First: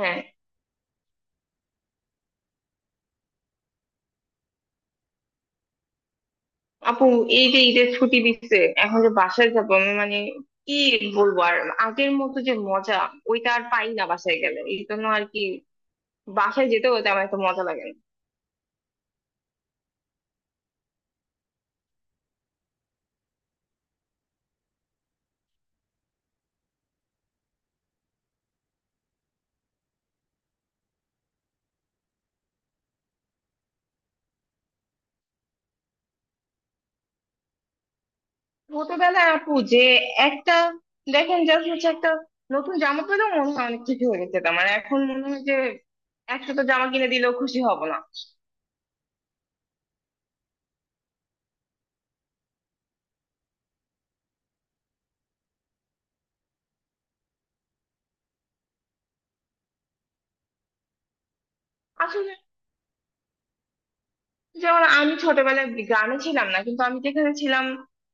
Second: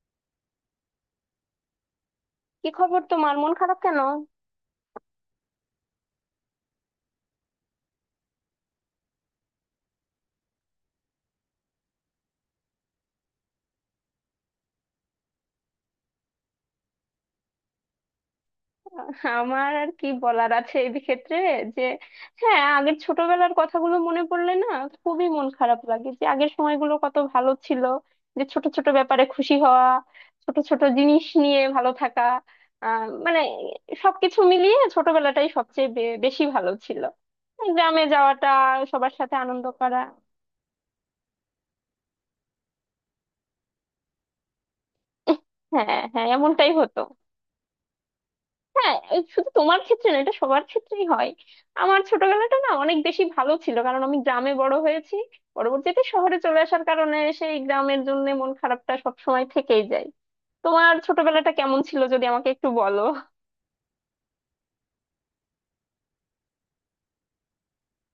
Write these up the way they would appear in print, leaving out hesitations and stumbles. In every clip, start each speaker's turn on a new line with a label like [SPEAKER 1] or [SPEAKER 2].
[SPEAKER 1] হ্যাঁ
[SPEAKER 2] কি খবর? তোমার মন খারাপ কেন?
[SPEAKER 1] আপু, এই যে ঈদের ছুটি দিচ্ছে, এখন যে বাসায় যাবো, আমি মানে কি বলবো আর? আগের মতো যে মজা, ওইটা আর পাই না বাসায় গেলে, এই জন্য আর কি বাসায় যেতেও তেমন একটা মজা লাগে না।
[SPEAKER 2] আমার আর কি বলার আছে এই ক্ষেত্রে যে, হ্যাঁ আগের ছোটবেলার কথাগুলো মনে পড়লে না খুবই মন খারাপ লাগে যে আগের সময়গুলো কত ভালো ছিল, যে ছোট ছোট ব্যাপারে খুশি হওয়া, ছোট ছোট জিনিস নিয়ে ভালো থাকা, মানে সবকিছু মিলিয়ে ছোটবেলাটাই সবচেয়ে বেশি ভালো ছিল। গ্রামে যাওয়াটা, সবার
[SPEAKER 1] ছোটবেলায়
[SPEAKER 2] সাথে
[SPEAKER 1] আপু
[SPEAKER 2] আনন্দ
[SPEAKER 1] যে
[SPEAKER 2] করা।
[SPEAKER 1] একটা, দেখেন জাস্ট হচ্ছে একটা নতুন জামা পেলেও মনে হয় অনেক কিছু হয়ে গেছে, আমার এখন মনে হয় যে
[SPEAKER 2] হ্যাঁ হ্যাঁ,
[SPEAKER 1] একসাথে
[SPEAKER 2] এমনটাই
[SPEAKER 1] জামা
[SPEAKER 2] হতো।
[SPEAKER 1] কিনে দিলেও খুশি হব না।
[SPEAKER 2] হ্যাঁ, এই শুধু তোমার ক্ষেত্রে না, এটা সবার ক্ষেত্রেই হয়। আমার ছোটবেলাটা না অনেক বেশি ভালো ছিল, কারণ আমি গ্রামে বড় হয়েছি। পরবর্তীতে শহরে চলে আসার কারণে সেই গ্রামের জন্য মন খারাপটা সব সময় থেকেই যায়। তোমার ছোটবেলাটা কেমন ছিল যদি
[SPEAKER 1] আসলে,
[SPEAKER 2] আমাকে একটু বলো।
[SPEAKER 1] যেমন আমি ছোটবেলায় গ্রামে ছিলাম না, কিন্তু আমি যেখানে ছিলাম,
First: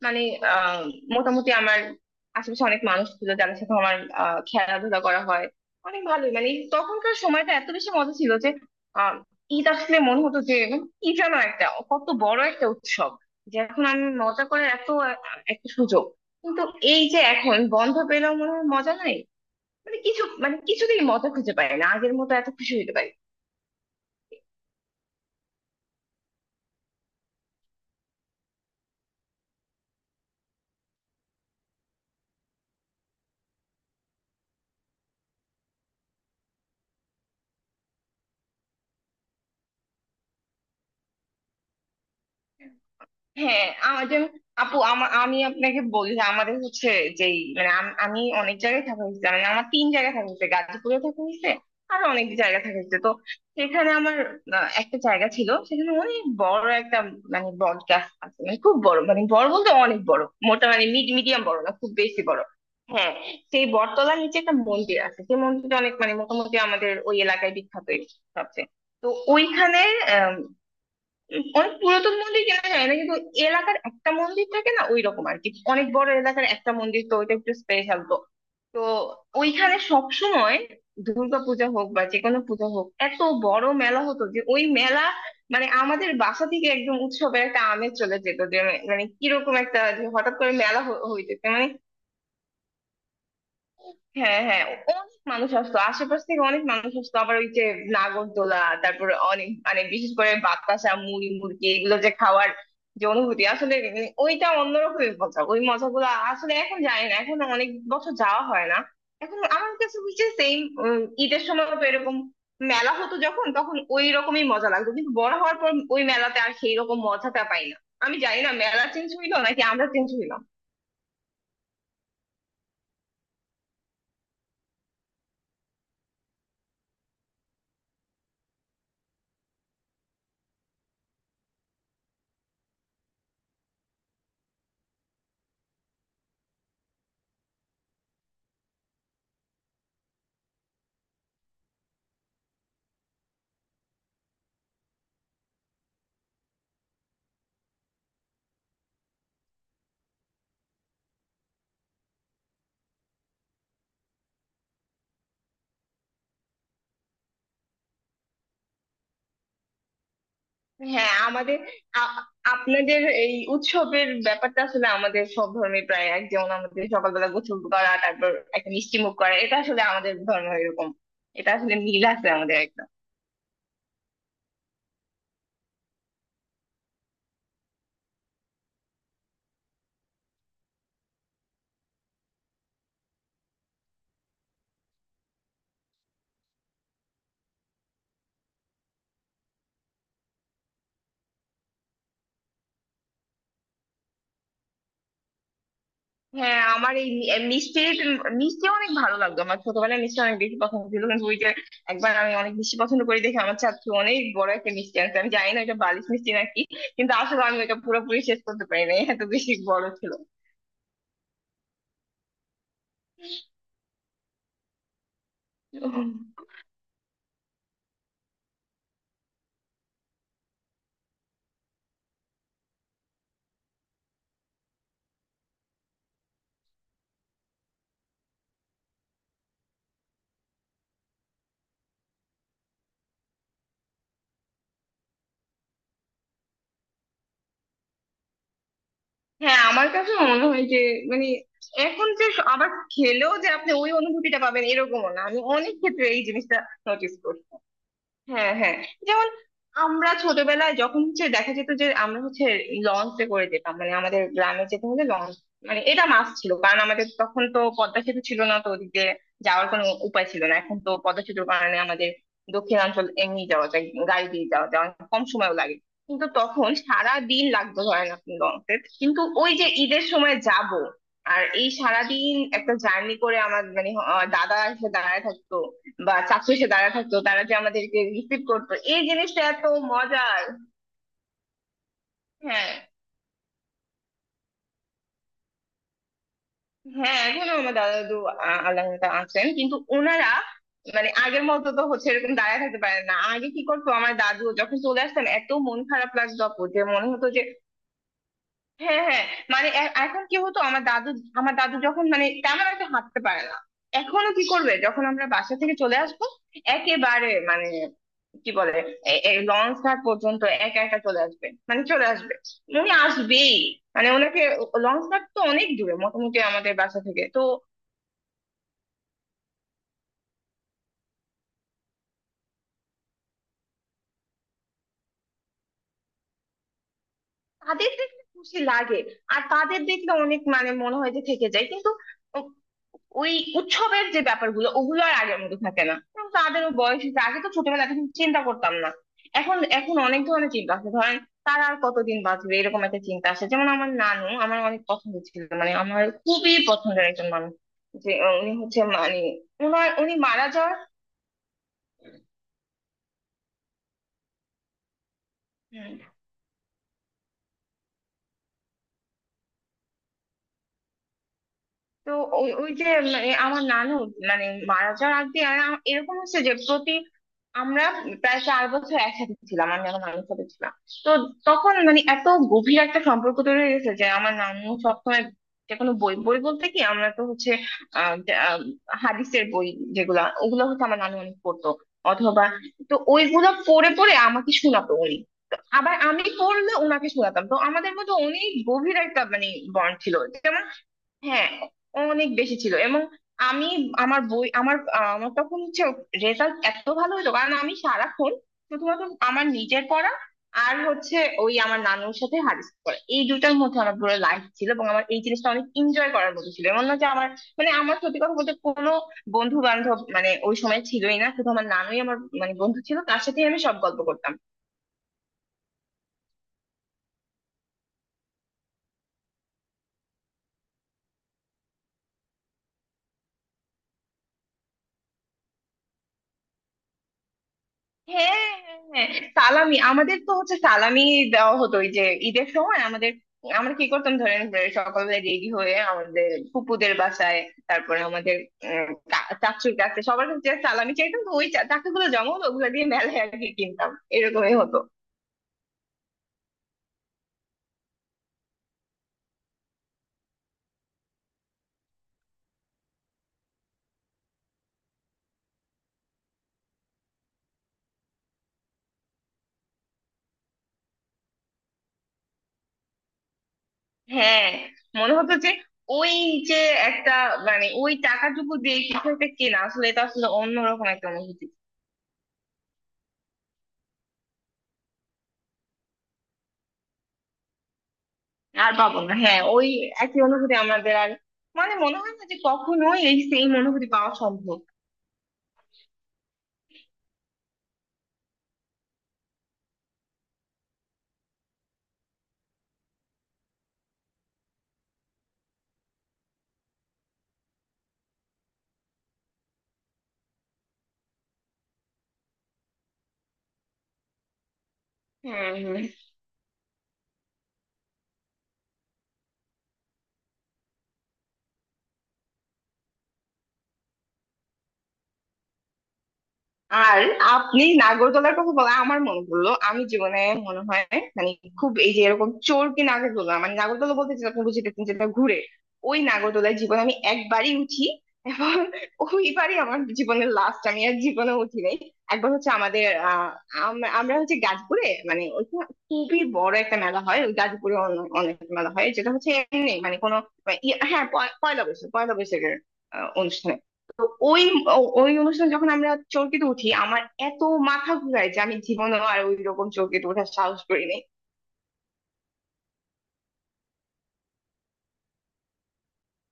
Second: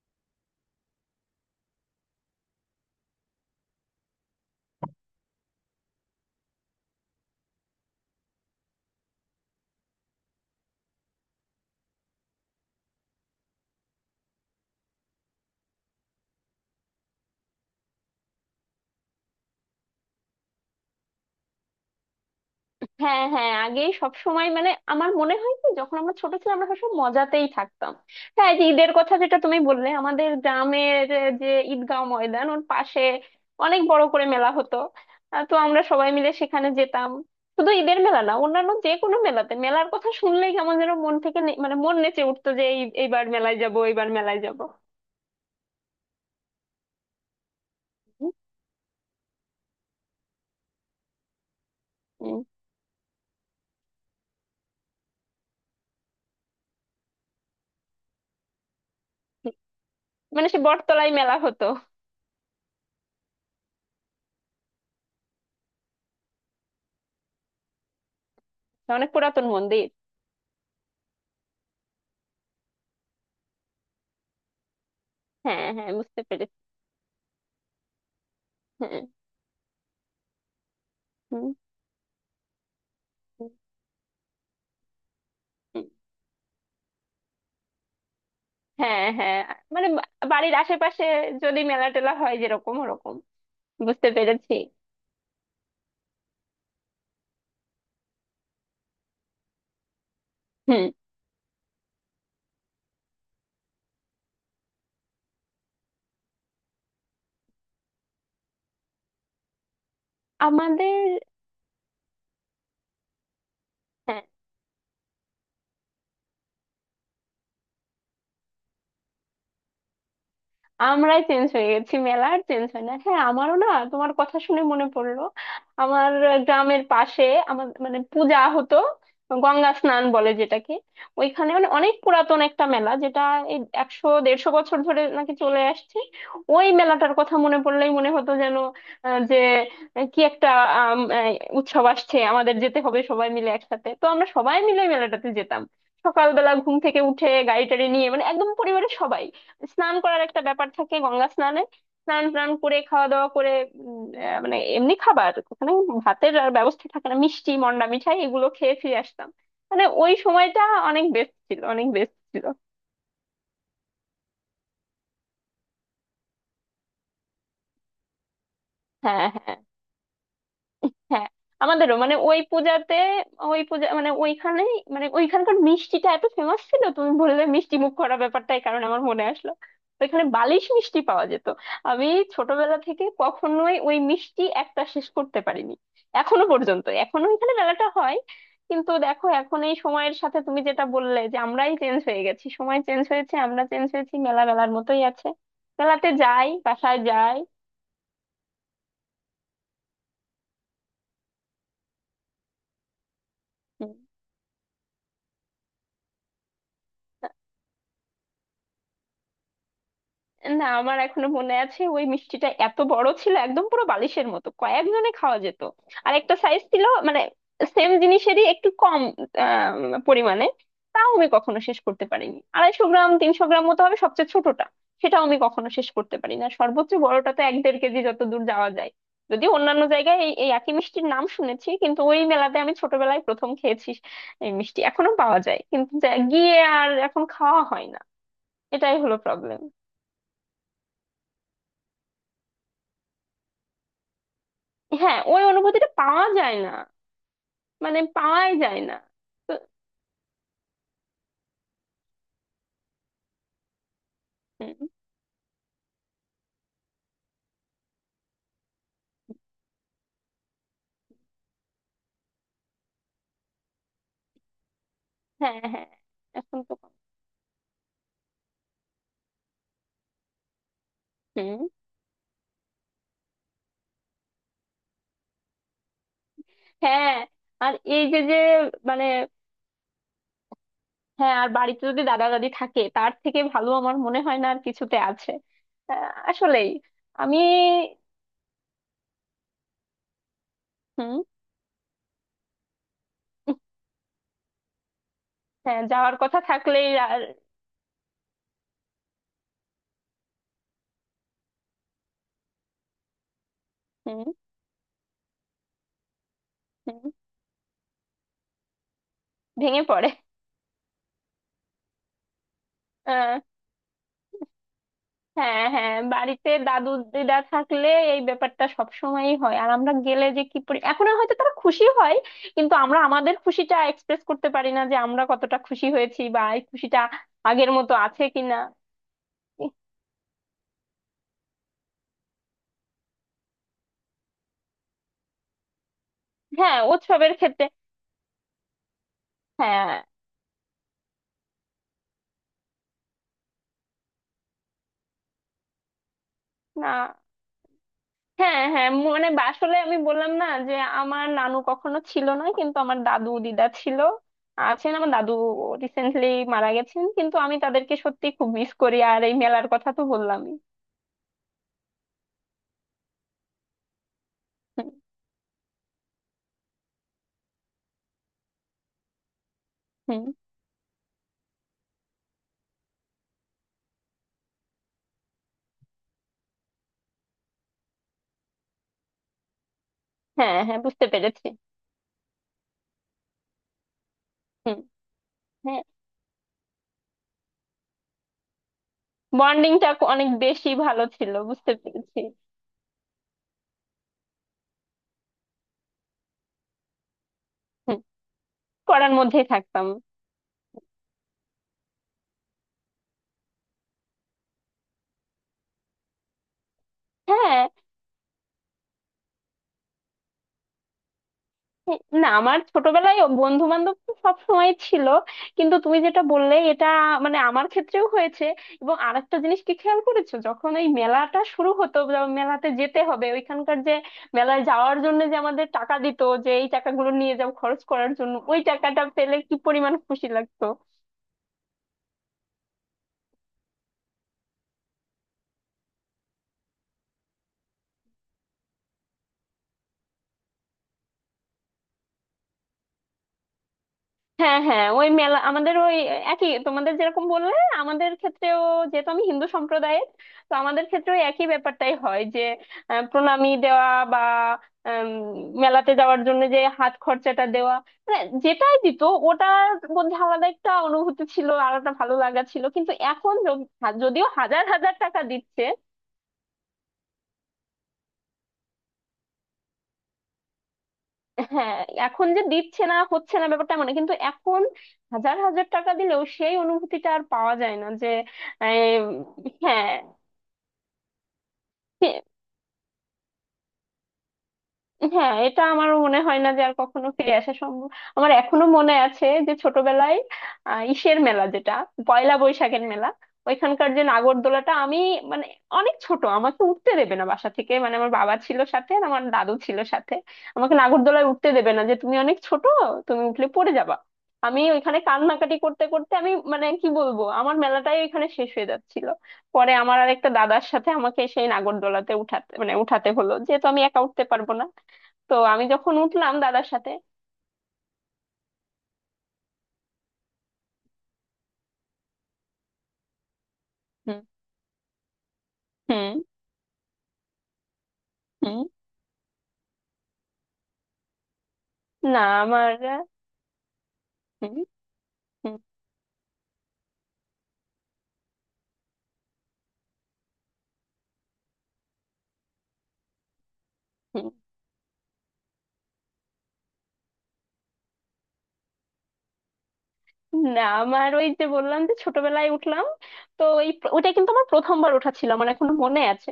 [SPEAKER 1] মানে আহ, মোটামুটি আমার আশেপাশে অনেক মানুষ ছিল যাদের সাথে আমার খেলাধুলা করা হয়, অনেক ভালোই মানে তখনকার সময়টা এত বেশি মজা ছিল যে আহ, ঈদ আসলে মনে হতো যে মানে কি যেন একটা, কত বড় একটা উৎসব, যে এখন আমি মজা করার এত একটা সুযোগ, কিন্তু এই যে এখন বন্ধ পেলেও মনে হয় মজা নাই, মানে কিছু মানে কিছুতেই মজা খুঁজে পাই না, আগের মতো এত খুশি হইতে পারি না।
[SPEAKER 2] হ্যাঁ হ্যাঁ, আগে সব সময় মানে আমার মনে হয় কি, যখন আমরা ছোট ছিলাম আমরা সবসময় মজাতেই থাকতাম। হ্যাঁ, এই যে ঈদের কথা যেটা তুমি বললে, আমাদের গ্রামের যে ঈদগাঁও ময়দান, ওর পাশে অনেক বড় করে মেলা হতো। তো আমরা সবাই মিলে সেখানে যেতাম। শুধু ঈদের মেলা না, অন্যান্য যে কোনো মেলাতে, মেলার কথা শুনলেই কেমন যেন মন থেকে মানে মন নেচে উঠতো যে এই এইবার মেলায়
[SPEAKER 1] হ্যাঁ,
[SPEAKER 2] যাব,
[SPEAKER 1] আমার
[SPEAKER 2] এইবার
[SPEAKER 1] যেমন
[SPEAKER 2] মেলায় যাব।
[SPEAKER 1] আপু, আমি আপনাকে বলি যে আমাদের হচ্ছে যেই মানে আমি অনেক জায়গায় থাকা হয়েছে, মানে আমার তিন জায়গায় থাকা হয়েছে, গাজীপুরে থাকা হয়েছে, আর অনেক
[SPEAKER 2] উম,
[SPEAKER 1] জায়গায় থাকা হয়েছে। তো সেখানে আমার একটা জায়গা ছিল, সেখানে অনেক বড় একটা মানে বট গাছ আছে, মানে খুব বড়, মানে বড় বলতে অনেক বড়,
[SPEAKER 2] মানে সে
[SPEAKER 1] মোটা মানে মিড
[SPEAKER 2] বটতলায় মেলা
[SPEAKER 1] মিডিয়াম, বড়
[SPEAKER 2] হতো।
[SPEAKER 1] না খুব বেশি বড়। হ্যাঁ, সেই বটতলার নিচে একটা মন্দির আছে, সেই মন্দিরটা অনেক মানে মোটামুটি আমাদের ওই এলাকায় বিখ্যাত সবচেয়ে। তো
[SPEAKER 2] অনেক পুরাতন
[SPEAKER 1] ওইখানে
[SPEAKER 2] মন্দির।
[SPEAKER 1] অনেক পুরাতন মন্দির, কেনা যায় না কিন্তু এলাকার একটা মন্দির থাকে না ওই রকম আর কি,
[SPEAKER 2] হ্যাঁ
[SPEAKER 1] অনেক
[SPEAKER 2] হ্যাঁ,
[SPEAKER 1] বড়
[SPEAKER 2] বুঝতে
[SPEAKER 1] এলাকার
[SPEAKER 2] পেরেছি।
[SPEAKER 1] একটা মন্দির, তো ওইটা একটু স্পেশাল। তো তো
[SPEAKER 2] হ্যাঁ।
[SPEAKER 1] ওইখানে সবসময় দুর্গা
[SPEAKER 2] হুম,
[SPEAKER 1] পূজা হোক বা যে কোনো পূজা হোক, এত
[SPEAKER 2] হুম,
[SPEAKER 1] বড় মেলা হতো যে ওই মেলা মানে
[SPEAKER 2] হুম।
[SPEAKER 1] আমাদের বাসা থেকে একদম উৎসবের একটা আমেজ চলে যেত, যে
[SPEAKER 2] হ্যাঁ
[SPEAKER 1] মানে
[SPEAKER 2] হ্যাঁ,
[SPEAKER 1] কিরকম একটা
[SPEAKER 2] মানে
[SPEAKER 1] যে হঠাৎ করে
[SPEAKER 2] বাড়ির
[SPEAKER 1] মেলা
[SPEAKER 2] আশেপাশে
[SPEAKER 1] হইতেছে
[SPEAKER 2] যদি
[SPEAKER 1] মানে।
[SPEAKER 2] মেলা টেলা হয় যেরকম ওরকম, বুঝতে
[SPEAKER 1] হ্যাঁ
[SPEAKER 2] পেরেছি।
[SPEAKER 1] হ্যাঁ, অনেক মানুষ আসতো আশেপাশ থেকে, অনেক মানুষ আসতো। আবার ওই যে নাগরদোলা, তারপরে অনেক মানে বিশেষ করে
[SPEAKER 2] হুম।
[SPEAKER 1] বাতাসা মুড়ি মুড়কি, এগুলো যে খাওয়ার যে অনুভূতি আসলে ওইটা অন্যরকমের মজা, ওই মজাগুলো আসলে এখন জানি না, এখন অনেক বছর যাওয়া হয় না। এখন আমার কাছে হচ্ছে সেম,
[SPEAKER 2] আমাদের,
[SPEAKER 1] ঈদের সময় তো এরকম মেলা হতো, যখন তখন ওই
[SPEAKER 2] হ্যাঁ,
[SPEAKER 1] রকমই মজা লাগতো, কিন্তু বড় হওয়ার পর ওই মেলাতে আর সেই রকম মজাটা পাই না। আমি জানি না মেলা চেঞ্জ হইলো নাকি আমরা চেঞ্জ হইলাম।
[SPEAKER 2] আমরাই চেঞ্জ হয়ে গেছি, মেলা আর চেঞ্জ হয় না। হ্যাঁ আমারও না, তোমার কথা শুনে মনে পড়লো। আমার গ্রামের পাশে আমার মানে পূজা হতো, গঙ্গা স্নান বলে যেটাকে। ওইখানে মানে অনেক পুরাতন একটা মেলা, যেটা এই 100 150 বছর ধরে নাকি চলে আসছে। ওই মেলাটার কথা মনে পড়লেই মনে হতো যেন আহ, যে কি একটা এই উৎসব আসছে, আমাদের যেতে হবে সবাই মিলে একসাথে। তো আমরা সবাই মিলে ওই মেলাটাতে যেতাম। সকালবেলা ঘুম থেকে উঠে গাড়ি টাড়ি নিয়ে, মানে একদম পরিবারের সবাই। স্নান করার একটা ব্যাপার থাকে গঙ্গা স্নানে। স্নান টান করে খাওয়া দাওয়া করে মানে এমনি খাবার ওখানে ভাতের আর ব্যবস্থা থাকে না, মিষ্টি মন্ডা মিঠাই এগুলো খেয়ে ফিরে আসতাম। মানে ওই সময়টা অনেক
[SPEAKER 1] হ্যাঁ,
[SPEAKER 2] বেস্ট ছিল,
[SPEAKER 1] আমাদের
[SPEAKER 2] অনেক বেস্ট
[SPEAKER 1] আ-
[SPEAKER 2] ছিল।
[SPEAKER 1] আপনাদের এই উৎসবের ব্যাপারটা আসলে আমাদের সব ধর্মে প্রায় এক, যেমন আমাদের সকালবেলা গোসল করা তারপর একটা মিষ্টি মুখ
[SPEAKER 2] হ্যাঁ
[SPEAKER 1] করা,
[SPEAKER 2] হ্যাঁ।
[SPEAKER 1] এটা আসলে আমাদের ধর্ম এরকম।
[SPEAKER 2] হ্যাঁ।
[SPEAKER 1] এটা আসলে
[SPEAKER 2] আমাদেরও
[SPEAKER 1] মিল
[SPEAKER 2] মানে
[SPEAKER 1] আছে
[SPEAKER 2] ওই
[SPEAKER 1] আমাদের একটা।
[SPEAKER 2] পূজাতে, ওই পূজা মানে ওইখানে, মানে ওইখানকার মিষ্টিটা এত ফেমাস ছিল, তুমি বললে মিষ্টি মুখ করা ব্যাপারটাই কারণ আমার মনে আসলো। ওইখানে বালিশ মিষ্টি পাওয়া যেত। আমি ছোটবেলা থেকে কখনোই ওই মিষ্টি একটা শেষ করতে পারিনি। এখনো পর্যন্ত এখনো ওইখানে মেলাটা হয়, কিন্তু দেখো এখন এই সময়ের সাথে তুমি যেটা বললে যে আমরাই চেঞ্জ হয়ে গেছি, সময় চেঞ্জ হয়েছে, আমরা চেঞ্জ হয়েছি, মেলা মেলার মতোই আছে। মেলাতে যাই,
[SPEAKER 1] হ্যাঁ, আমার
[SPEAKER 2] বাসায়
[SPEAKER 1] এই
[SPEAKER 2] যাই।
[SPEAKER 1] এই মিষ্টি মিষ্টি অনেক ভালো লাগতো, আমার ছোটবেলায় মিষ্টি অনেক বেশি পছন্দ ছিল। কিন্তু ওই যে, একবার আমি অনেক মিষ্টি পছন্দ করি দেখে আমার ছাত্র অনেক বড় একটা মিষ্টি আনছে, আমি জানি না এটা বালিশ মিষ্টি নাকি, কিন্তু আসলে আমি এটা পুরোপুরি শেষ করতে পারি না, এত বেশি বড় ছিল।
[SPEAKER 2] না, আমার এখনো মনে আছে ওই মিষ্টিটা এত বড় ছিল, একদম পুরো বালিশের মতো, কয়েকজনে খাওয়া যেত। আর একটা সাইজ ছিল মানে সেম জিনিসেরই একটু কম পরিমাণে। তাও আমি কখনো শেষ করতে পারিনি। 250 গ্রাম 300 গ্রাম মতো হবে সবচেয়ে ছোটটা, সেটাও আমি কখনো শেষ করতে পারি না। সর্বোচ্চ বড়টা তো 1 1.5 কেজি যত দূর যাওয়া যায়। যদিও অন্যান্য জায়গায় এই এই একই মিষ্টির নাম শুনেছি, কিন্তু ওই মেলাতে আমি ছোটবেলায় প্রথম খেয়েছি। এই মিষ্টি এখনো পাওয়া যায় কিন্তু গিয়ে আর এখন খাওয়া হয় না। এটাই হলো প্রবলেম।
[SPEAKER 1] হ্যাঁ আমার কাছেও মনে হয় যে মানে এখন যে আবার খেলেও যে আপনি ওই অনুভূতিটা পাবেন এরকমও
[SPEAKER 2] হ্যাঁ,
[SPEAKER 1] না, আমি
[SPEAKER 2] ওই
[SPEAKER 1] অনেক
[SPEAKER 2] অনুভূতিটা
[SPEAKER 1] ক্ষেত্রে এই
[SPEAKER 2] পাওয়া যায়
[SPEAKER 1] জিনিসটা
[SPEAKER 2] না,
[SPEAKER 1] নোটিস করি।
[SPEAKER 2] মানে পাওয়াই
[SPEAKER 1] হ্যাঁ হ্যাঁ,
[SPEAKER 2] যায় না।
[SPEAKER 1] যেমন
[SPEAKER 2] তো
[SPEAKER 1] আমরা ছোটবেলায় যখন হচ্ছে দেখা যেত যে আমরা হচ্ছে লঞ্চে করে যেতাম, মানে আমাদের গ্রামে যেতে
[SPEAKER 2] হুম,
[SPEAKER 1] হলে লঞ্চ মানে এটা মাস ছিল, কারণ আমাদের তখন তো পদ্মা সেতু ছিল না, তো ওদিকে যাওয়ার কোনো উপায় ছিল না। এখন তো পদ্মা সেতুর কারণে আমাদের দক্ষিণাঞ্চল এমনি যাওয়া যায়, গাড়ি দিয়ে যাওয়া যায়, অনেক কম
[SPEAKER 2] হ্যাঁ
[SPEAKER 1] সময়ও লাগে।
[SPEAKER 2] হ্যাঁ।
[SPEAKER 1] কিন্তু
[SPEAKER 2] এখন
[SPEAKER 1] তখন
[SPEAKER 2] তো কম।
[SPEAKER 1] সারা দিন লাগতো, ধরেন আপনি লঞ্চে, কিন্তু ওই যে ঈদের সময় যাব আর
[SPEAKER 2] হুম।
[SPEAKER 1] এই সারাদিন একটা জার্নি করে আমার মানে দাদা এসে দাঁড়ায় থাকতো বা চাকু এসে দাঁড়া
[SPEAKER 2] হ্যাঁ,
[SPEAKER 1] থাকতো, তারা যে
[SPEAKER 2] আর
[SPEAKER 1] আমাদেরকে
[SPEAKER 2] এই যে যে
[SPEAKER 1] রিসিভ করতো, এই
[SPEAKER 2] মানে,
[SPEAKER 1] জিনিসটা এত মজার।
[SPEAKER 2] হ্যাঁ আর বাড়িতে যদি দাদা দাদি
[SPEAKER 1] হ্যাঁ
[SPEAKER 2] থাকে তার থেকে ভালো আমার মনে হয় না আর কিছুতে আছে। আসলেই।
[SPEAKER 1] হ্যাঁ,
[SPEAKER 2] আমি,
[SPEAKER 1] এখনো আমার দাদা দাদু আল্লাহ তাআলা আছেন, কিন্তু ওনারা মানে
[SPEAKER 2] হুম,
[SPEAKER 1] আগের মতো তো হচ্ছে এরকম দাঁড়ায় থাকতে পারে না। আগে কি করতো, আমার দাদু যখন চলে আসতেন এত মন
[SPEAKER 2] হ্যাঁ
[SPEAKER 1] খারাপ
[SPEAKER 2] যাওয়ার কথা
[SPEAKER 1] লাগতো আপু, যে
[SPEAKER 2] থাকলেই
[SPEAKER 1] মনে
[SPEAKER 2] আর,
[SPEAKER 1] হতো যে হ্যাঁ হ্যাঁ মানে এখন কি হতো, আমার দাদু, আমার দাদু যখন মানে তেমন একটা হাঁটতে পারে না,
[SPEAKER 2] হুম
[SPEAKER 1] এখনো কি করবে যখন আমরা বাসা থেকে চলে আসবো,
[SPEAKER 2] হুম
[SPEAKER 1] একেবারে মানে কি বলে, এই লঞ্চ
[SPEAKER 2] ভেঙে
[SPEAKER 1] ঘাট
[SPEAKER 2] পড়ে।
[SPEAKER 1] পর্যন্ত একা একা চলে আসবে, মানে চলে আসবে, উনি আসবেই, মানে ওনাকে, লঞ্চ ঘাট তো
[SPEAKER 2] হ্যাঁ
[SPEAKER 1] অনেক
[SPEAKER 2] হ্যাঁ,
[SPEAKER 1] দূরে মোটামুটি
[SPEAKER 2] বাড়িতে
[SPEAKER 1] আমাদের
[SPEAKER 2] দাদু
[SPEAKER 1] বাসা থেকে
[SPEAKER 2] দিদা
[SPEAKER 1] তো।
[SPEAKER 2] থাকলে এই ব্যাপারটা সব সময়ই হয়। আর আমরা গেলে যে কি পরি, এখন আর হয়তো তারা খুশি হয় কিন্তু আমরা আমাদের খুশিটা এক্সপ্রেস করতে পারি না, যে আমরা কতটা খুশি হয়েছি বা এই খুশিটা আগের
[SPEAKER 1] তাদের
[SPEAKER 2] মতো আছে
[SPEAKER 1] দেখলে
[SPEAKER 2] কিনা।
[SPEAKER 1] খুশি লাগে, আর তাদের দেখলে অনেক মানে মনে হয় যে থেকে যায়, কিন্তু ওই উৎসবের যে ব্যাপারগুলো, ওগুলো আর আগের মতো থাকে না। এখন তাদেরও
[SPEAKER 2] হ্যাঁ,
[SPEAKER 1] বয়স হয়েছে,
[SPEAKER 2] উৎসবের
[SPEAKER 1] আগে তো
[SPEAKER 2] ক্ষেত্রে
[SPEAKER 1] ছোটবেলায় এত কিছু চিন্তা করতাম না। এখন
[SPEAKER 2] হ্যাঁ।
[SPEAKER 1] এখন অনেক ধরনের চিন্তা আছে, ধরেন তারা আর কতদিন বাঁচবে এরকম একটা চিন্তা আসে। যেমন আমার নানু আমার অনেক পছন্দ ছিল, মানে আমার খুবই
[SPEAKER 2] না,
[SPEAKER 1] পছন্দের একজন মানুষ যে, উনি
[SPEAKER 2] হ্যাঁ
[SPEAKER 1] হচ্ছে
[SPEAKER 2] হ্যাঁ
[SPEAKER 1] মানে
[SPEAKER 2] মানে আসলে
[SPEAKER 1] উনার
[SPEAKER 2] আমি
[SPEAKER 1] উনি
[SPEAKER 2] বললাম
[SPEAKER 1] মারা
[SPEAKER 2] না যে,
[SPEAKER 1] যাওয়ার,
[SPEAKER 2] আমার নানু কখনো ছিল না কিন্তু আমার দাদু দিদা ছিল। আছেন আমার দাদু, রিসেন্টলি মারা গেছেন, কিন্তু আমি তাদেরকে সত্যি খুব মিস করি, আর এই মেলার কথা তো বললামই।
[SPEAKER 1] তো ওই ওই যে মানে আমার নানু মানে
[SPEAKER 2] হুম
[SPEAKER 1] মারা যাওয়ার আগে, আর এরকম হচ্ছে যে প্রতি, আমরা প্রায় চার বছর একসাথে ছিলাম, আমি আমার
[SPEAKER 2] হুম।
[SPEAKER 1] নানুর সাথে ছিলাম। তো তখন মানে এত গভীর একটা সম্পর্ক তৈরি হয়ে গেছে যে আমার নানু সবসময় যে কোনো বই, বই বলতে কি আমরা তো হচ্ছে আহ যে, আহ, হাদিসের বই যেগুলা,
[SPEAKER 2] হ্যাঁ
[SPEAKER 1] ওগুলো
[SPEAKER 2] হ্যাঁ,
[SPEAKER 1] হচ্ছে আমার
[SPEAKER 2] বুঝতে
[SPEAKER 1] নানু অনেক
[SPEAKER 2] পেরেছি।
[SPEAKER 1] পড়তো অথবা, তো ওইগুলো পড়ে পড়ে আমাকে
[SPEAKER 2] হুম।
[SPEAKER 1] শোনাতো উনি, তো
[SPEAKER 2] হ্যাঁ,
[SPEAKER 1] আবার আমি পড়লে ওনাকে শোনাতাম, তো আমাদের মধ্যে অনেক গভীর একটা মানে
[SPEAKER 2] বন্ডিংটা
[SPEAKER 1] বন্ড ছিল।
[SPEAKER 2] অনেক বেশি ভালো ছিল,
[SPEAKER 1] হ্যাঁ,
[SPEAKER 2] বুঝতে পেরেছি।
[SPEAKER 1] অনেক বেশি ছিল, এবং আমি আমার বই আমার আমার তখন হচ্ছে রেজাল্ট এত ভালো হতো, কারণ আমি
[SPEAKER 2] হুম,
[SPEAKER 1] সারাক্ষণ শুধুমাত্র
[SPEAKER 2] পড়ার
[SPEAKER 1] আমার
[SPEAKER 2] মধ্যেই
[SPEAKER 1] নিজের
[SPEAKER 2] থাকতাম।
[SPEAKER 1] পড়া আর হচ্ছে ওই আমার নানুর সাথে হাদিস পড়া, এই দুটার মধ্যে আমার পুরো লাইফ ছিল, এবং আমার এই জিনিসটা অনেক এনজয় করার মতো ছিল। এমন না যে আমার
[SPEAKER 2] হ্যাঁ।
[SPEAKER 1] মানে, আমার সত্যি কথা বলতে কোনো বন্ধু বান্ধব মানে ওই সময় ছিলই না, শুধু আমার নানুই আমার
[SPEAKER 2] না,
[SPEAKER 1] মানে
[SPEAKER 2] আমার
[SPEAKER 1] বন্ধু ছিল,
[SPEAKER 2] ছোটবেলায়
[SPEAKER 1] তার সাথে আমি
[SPEAKER 2] বন্ধু
[SPEAKER 1] সব
[SPEAKER 2] বান্ধব
[SPEAKER 1] গল্প
[SPEAKER 2] তো
[SPEAKER 1] করতাম।
[SPEAKER 2] সবসময় ছিল, কিন্তু তুমি যেটা বললে এটা মানে আমার ক্ষেত্রেও হয়েছে। এবং আরেকটা জিনিস কি খেয়াল করেছো, যখন এই মেলাটা শুরু হতো বা মেলাতে যেতে হবে ওইখানকার যে, মেলায় যাওয়ার জন্য যে আমাদের টাকা দিত, যে এই টাকাগুলো নিয়ে যাও খরচ করার জন্য,
[SPEAKER 1] হ্যাঁ,
[SPEAKER 2] ওই টাকাটা
[SPEAKER 1] হ্যাঁ, হ্যাঁ,
[SPEAKER 2] পেলে কি
[SPEAKER 1] সালামি,
[SPEAKER 2] পরিমাণ
[SPEAKER 1] আমাদের
[SPEAKER 2] খুশি
[SPEAKER 1] তো হচ্ছে
[SPEAKER 2] লাগতো।
[SPEAKER 1] সালামি দেওয়া হতো ওই যে ঈদের সময় আমাদের। আমরা কি করতাম, ধরেন যে সকালবেলা রেডি হয়ে আমাদের ফুপুদের বাসায়, তারপরে আমাদের চাচুর কাছে সবার কাছে যে সালামি চাইতাম, তো ওই টাকাগুলো জমাও ওগুলো দিয়ে মেলায় আর কি কিনতাম, এরকমই
[SPEAKER 2] হ্যাঁ
[SPEAKER 1] হতো।
[SPEAKER 2] হ্যাঁ, ওই মেলা আমাদের ওই একই তোমাদের যেরকম বললে আমাদের ক্ষেত্রেও, যেহেতু আমি হিন্দু সম্প্রদায়ের, তো আমাদের ক্ষেত্রেও একই ব্যাপারটাই হয় যে প্রণামী দেওয়া বা আম, মেলাতে যাওয়ার জন্য যে হাত খরচাটা দেওয়া, মানে যেটাই দিত ওটার মধ্যে আলাদা একটা অনুভূতি ছিল, আলাদা ভালো লাগা ছিল। কিন্তু এখন যদিও
[SPEAKER 1] হ্যাঁ
[SPEAKER 2] হাজার হাজার
[SPEAKER 1] মনে
[SPEAKER 2] টাকা
[SPEAKER 1] হতো যে
[SPEAKER 2] দিচ্ছে,
[SPEAKER 1] ওই যে একটা মানে ওই টাকাটুকু দিয়ে কিছু একটা কেনা, আসলে এটা আসলে অন্যরকম একটা অনুভূতি।
[SPEAKER 2] হ্যাঁ এখন যে দিচ্ছে না হচ্ছে না ব্যাপারটা মানে, কিন্তু এখন হাজার হাজার টাকা দিলেও সেই অনুভূতিটা আর পাওয়া যায় না, যে
[SPEAKER 1] আর পাবো
[SPEAKER 2] আহ,
[SPEAKER 1] না, হ্যাঁ ওই একই অনুভূতি আমাদের আর, মানে মনে হয়
[SPEAKER 2] হ্যাঁ
[SPEAKER 1] না যে কখনোই এই সেম অনুভূতি পাওয়া সম্ভব।
[SPEAKER 2] হ্যাঁ, এটা আমারও মনে হয় না যে আর কখনো ফিরে আসা সম্ভব। আমার এখনো মনে আছে যে ছোটবেলায় ইসের মেলা যেটা, পয়লা বৈশাখের মেলা, ওইখানকার যে নাগরদোলাটা, আমি মানে অনেক ছোট, আমাকে উঠতে দেবে না বাসা থেকে, মানে আমার বাবা ছিল সাথে আর আমার দাদু ছিল সাথে। আমাকে নাগরদোলায় উঠতে দেবে না, যে তুমি অনেক ছোট, তুমি উঠলে পড়ে যাবা। আমি ওইখানে
[SPEAKER 1] হ্যাঁ
[SPEAKER 2] কান্নাকাটি
[SPEAKER 1] হ্যাঁ,
[SPEAKER 2] করতে করতে, আমি মানে কি বলবো আমার মেলাটাই ওইখানে শেষ হয়ে যাচ্ছিল। পরে আমার আর একটা দাদার সাথে আমাকে সেই নাগরদোলাতে উঠাতে, মানে উঠাতে হলো, যেহেতু আমি একা উঠতে পারবো না। তো আমি যখন উঠলাম দাদার সাথে,
[SPEAKER 1] আর আপনি নাগরদোলার কথা বলা, আমার মনে পড়লো আমি জীবনে মনে হয় মানে খুব, এই যে এরকম চরকি নাগরদোলা, মানে নাগরদোলা বলতে
[SPEAKER 2] হুম
[SPEAKER 1] যেটা আপনি বুঝিতেছেন যেটা ঘুরে, ওই
[SPEAKER 2] হুম
[SPEAKER 1] নাগরদোলায় জীবনে আমি একবারই উঠি, এবং
[SPEAKER 2] হুম
[SPEAKER 1] ওইবারই আমার জীবনের লাস্ট, আমি আর জীবনে উঠি নাই।
[SPEAKER 2] না
[SPEAKER 1] একবার হচ্ছে
[SPEAKER 2] আমার
[SPEAKER 1] আমাদের আমরা হচ্ছে
[SPEAKER 2] হুম
[SPEAKER 1] গাজীপুরে, মানে
[SPEAKER 2] হুম
[SPEAKER 1] ওইখানে খুবই বড় একটা মেলা হয়, ওই গাজীপুরে অনেক মেলা হয়, যেটা হচ্ছে এমনি মানে কোনো হ্যাঁ পয়লা বৈশাখ, পয়লা বৈশাখের অনুষ্ঠানে, তো
[SPEAKER 2] হুম
[SPEAKER 1] ওই ওই অনুষ্ঠানে যখন আমরা চরকিতে উঠি, আমার এত মাথা ঘুরায় যে আমি জীবনে আর ওই রকম চরকিতে ওঠার
[SPEAKER 2] না
[SPEAKER 1] সাহস করি নাই।
[SPEAKER 2] আমার ওই যে বললাম যে ছোটবেলায় উঠলাম, তো ওই ওটা কিন্তু আমার প্রথমবার ওঠা ছিল, আমার এখনো মনে আছে।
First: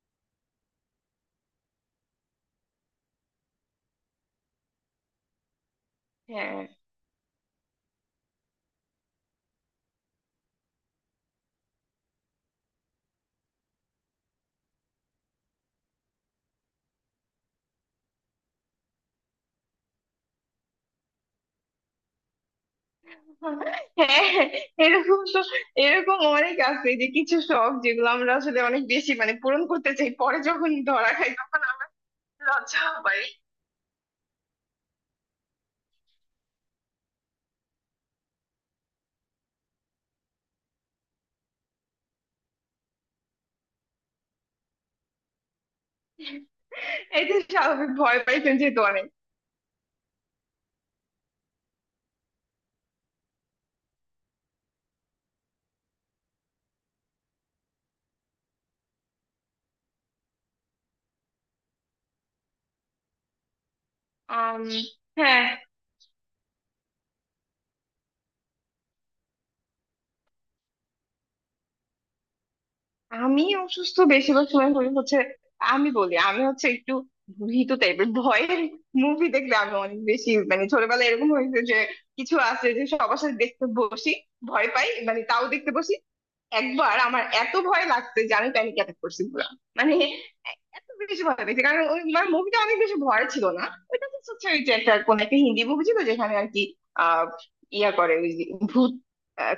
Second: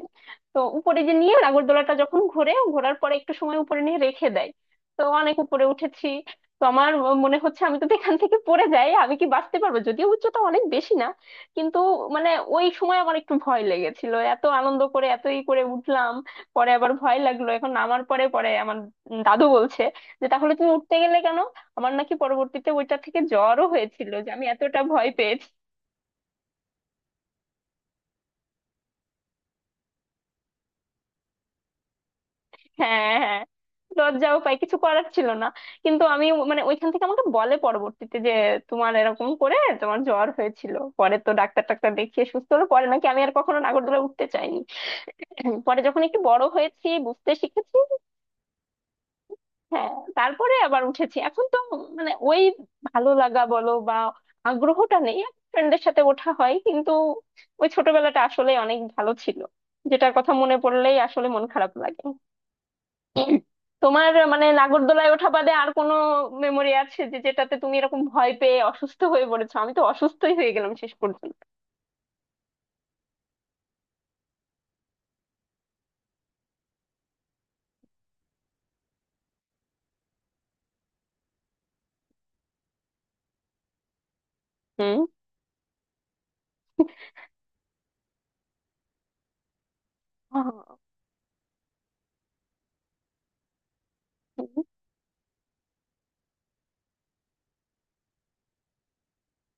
[SPEAKER 2] তো উপরে যে নিয়ে নাগরদোলাটা যখন ঘোরে, ঘোরার পরে একটু সময় উপরে নিয়ে রেখে দেয়। তো অনেক উপরে উঠেছি, তো
[SPEAKER 1] হ্যাঁ
[SPEAKER 2] আমার মনে হচ্ছে আমি যদি এখান থেকে পড়ে যাই আমি কি বাঁচতে পারবো, যদিও উচ্চতা অনেক বেশি না, কিন্তু মানে ওই সময় আমার একটু ভয় লেগেছিল। এত আনন্দ করে এতই করে উঠলাম, পরে আবার ভয় লাগলো এখন নামার পরে। পরে আমার দাদু বলছে যে তাহলে তুমি উঠতে গেলে কেন। আমার নাকি পরবর্তীতে ওইটা থেকে জ্বরও হয়েছিল,
[SPEAKER 1] হ্যাঁ,
[SPEAKER 2] যে আমি এতটা ভয়
[SPEAKER 1] এরকম
[SPEAKER 2] পেয়েছি।
[SPEAKER 1] এরকম অনেক আছে যে কিছু শখ, যেগুলো আমরা আসলে অনেক বেশি মানে পূরণ করতে চাই, পরে যখন ধরা খাই তখন লজ্জা
[SPEAKER 2] হ্যাঁ
[SPEAKER 1] পাই।
[SPEAKER 2] হ্যাঁ, লজ্জাও পাই, কিছু করার ছিল না। কিন্তু আমি মানে ওইখান থেকে আমাকে বলে পরবর্তীতে যে তোমার এরকম করে তোমার জ্বর হয়েছিল, পরে তো ডাক্তার টাক্তার দেখিয়ে সুস্থ হলো, পরে নাকি আমি আর কখনো নাগরদোলা উঠতে চাইনি। পরে যখন একটু বড় হয়েছি বুঝতে
[SPEAKER 1] এটা
[SPEAKER 2] শিখেছি,
[SPEAKER 1] স্বাভাবিক, ভয় পাই কিন্তু যেহেতু অনেক
[SPEAKER 2] হ্যাঁ, তারপরে আবার উঠেছি। এখন তো মানে ওই ভালো লাগা বলো বা আগ্রহটা নেই, ফ্রেন্ডের সাথে ওঠা হয়, কিন্তু ওই ছোটবেলাটা আসলে অনেক ভালো ছিল, যেটার কথা মনে পড়লেই আসলে মন খারাপ লাগে। তোমার মানে
[SPEAKER 1] আম,
[SPEAKER 2] নাগরদোলায় ওঠা
[SPEAKER 1] হ্যাঁ
[SPEAKER 2] বাদে আর কোনো মেমোরি আছে যে যেটাতে তুমি এরকম ভয় পেয়ে অসুস্থ হয়ে পড়েছো? আমি তো অসুস্থই হয়ে গেলাম শেষ পর্যন্ত।
[SPEAKER 1] আমি অসুস্থ বেশিরভাগ সময় হই হচ্ছে, আমি বলি আমি হচ্ছে একটু ভীতু টাইপের, ভয়ের মুভি দেখলে আমি অনেক বেশি মানে ছোটবেলায় এরকম হয়েছে যে, কিছু আছে যে সবার সাথে দেখতে বসি, ভয় পাই
[SPEAKER 2] হুম
[SPEAKER 1] মানে তাও দেখতে বসি। একবার আমার এত ভয় লাগছে যে আমি প্যানিক অ্যাটাক করছি পুরো মানে,
[SPEAKER 2] আহ,
[SPEAKER 1] এত বেশি ভয় পেয়েছি, কারণ ওই মানে মুভিটা অনেক বেশি ভয় ছিল না, ওইটা তো সোসাইটি একটা কোন একটা হিন্দি মুভি ছিল, যেখানে আর কি আহ ইয়া করে ওই যে ভূত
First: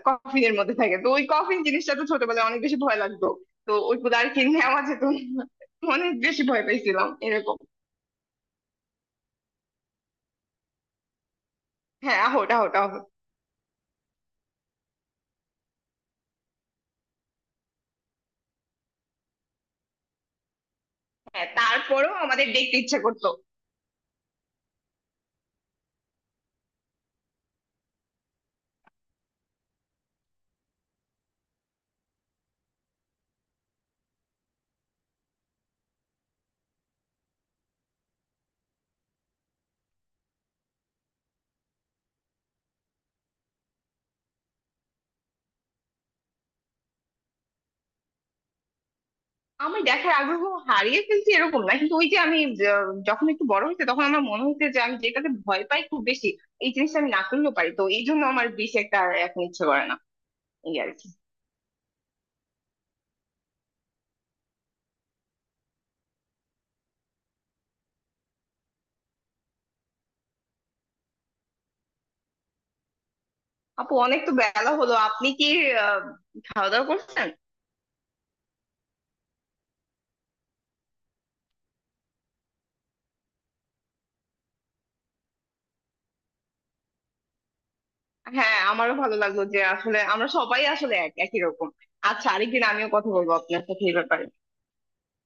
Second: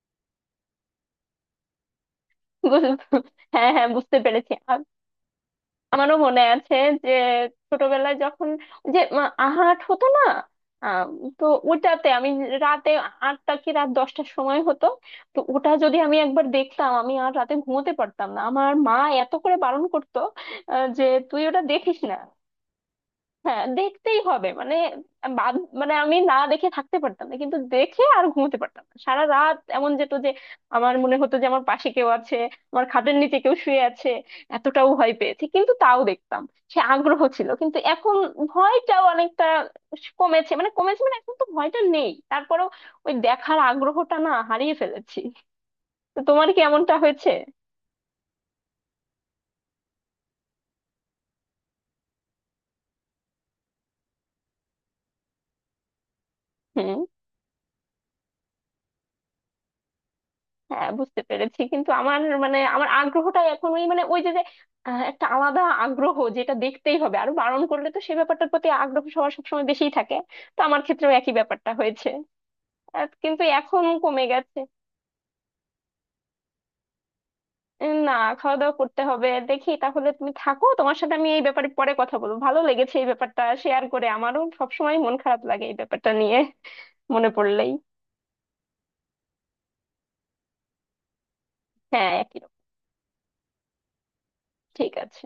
[SPEAKER 1] কফিনের মধ্যে থাকে, তো ওই কফিন জিনিসটা তো ছোটবেলায় অনেক বেশি
[SPEAKER 2] বুঝ-
[SPEAKER 1] ভয় লাগতো,
[SPEAKER 2] হ্যাঁ
[SPEAKER 1] তো
[SPEAKER 2] হ্যাঁ,
[SPEAKER 1] ওইগুলো
[SPEAKER 2] বুঝতে
[SPEAKER 1] আর কি
[SPEAKER 2] পেরেছি।
[SPEAKER 1] নেওয়া যেত না। অনেক
[SPEAKER 2] আমারও মনে
[SPEAKER 1] বেশি ভয়
[SPEAKER 2] আছে
[SPEAKER 1] পেয়েছিলাম
[SPEAKER 2] যে
[SPEAKER 1] এরকম।
[SPEAKER 2] ছোটবেলায় যখন যে আহাট হতো না, আম, তো ওটাতে
[SPEAKER 1] হ্যাঁ,
[SPEAKER 2] আমি
[SPEAKER 1] আহট আহট
[SPEAKER 2] রাতে
[SPEAKER 1] আহট।
[SPEAKER 2] 8টা কি রাত 10টার সময় হতো। তো ওটা যদি আমি একবার দেখতাম আমি আর রাতে ঘুমোতে পারতাম না। আমার মা এত করে বারণ করতো যে তুই
[SPEAKER 1] হ্যাঁ
[SPEAKER 2] ওটা দেখিস
[SPEAKER 1] তারপরেও
[SPEAKER 2] না।
[SPEAKER 1] আমাদের দেখতে ইচ্ছা করতো।
[SPEAKER 2] হ্যাঁ দেখতেই হবে, মানে বাদ মানে আমি না দেখে থাকতে পারতাম না, কিন্তু দেখে আর ঘুমোতে পারতাম না। সারা রাত এমন যেত যে আমার মনে হতো যে আমার পাশে কেউ আছে, আমার খাটের নিচে কেউ শুয়ে আছে। এতটাও ভয় পেয়েছি কিন্তু তাও দেখতাম, সে আগ্রহ ছিল। কিন্তু এখন ভয়টাও অনেকটা কমেছে, মানে কমেছে মানে এখন তো ভয়টা নেই, তারপরেও ওই দেখার আগ্রহটা না হারিয়ে ফেলেছি। তো তোমার কি এমনটা হয়েছে?
[SPEAKER 1] আমি দেখার আগ্রহ হারিয়ে ফেলছি এরকম না, কিন্তু ওই যে আমি যখন একটু বড় হয়েছে তখন আমার মনে হচ্ছে যে আমি যেটাতে ভয় পাই খুব বেশি, এই
[SPEAKER 2] হুম।
[SPEAKER 1] জিনিসটা আমি না করলেও পারি, তো এই জন্য আমার বেশি একটা আর এখন ইচ্ছে করে না, এই আর
[SPEAKER 2] হ্যাঁ
[SPEAKER 1] কি।
[SPEAKER 2] বুঝতে পেরেছি, কিন্তু আমার মানে আমার আগ্রহটা এখন ওই মানে ওই যে যে একটা আলাদা আগ্রহ, যেটা দেখতেই হবে, আরো বারণ করলে তো সে ব্যাপারটার প্রতি আগ্রহ সবার সবসময় বেশিই থাকে। তো আমার ক্ষেত্রেও একই ব্যাপারটা হয়েছে, আর কিন্তু এখন
[SPEAKER 1] আপু অনেক
[SPEAKER 2] কমে
[SPEAKER 1] তো
[SPEAKER 2] গেছে।
[SPEAKER 1] বেলা হলো, আপনি কি আহ, খাওয়া দাওয়া করছেন?
[SPEAKER 2] না, খাওয়া দাওয়া করতে হবে দেখি, তাহলে তুমি থাকো, তোমার সাথে আমি এই ব্যাপারে পরে কথা বলবো, ভালো লেগেছে এই ব্যাপারটা শেয়ার করে, আমারও সবসময় মন খারাপ লাগে এই ব্যাপারটা নিয়ে মনে পড়লেই।
[SPEAKER 1] হ্যাঁ আমারও ভালো লাগলো যে আসলে আমরা সবাই আসলে এক একই রকম।
[SPEAKER 2] হ্যাঁ
[SPEAKER 1] আচ্ছা,
[SPEAKER 2] একই রকম।
[SPEAKER 1] আরেকদিন আমিও কথা বলবো আপনার সাথে এই ব্যাপারে।
[SPEAKER 2] ঠিক আছে।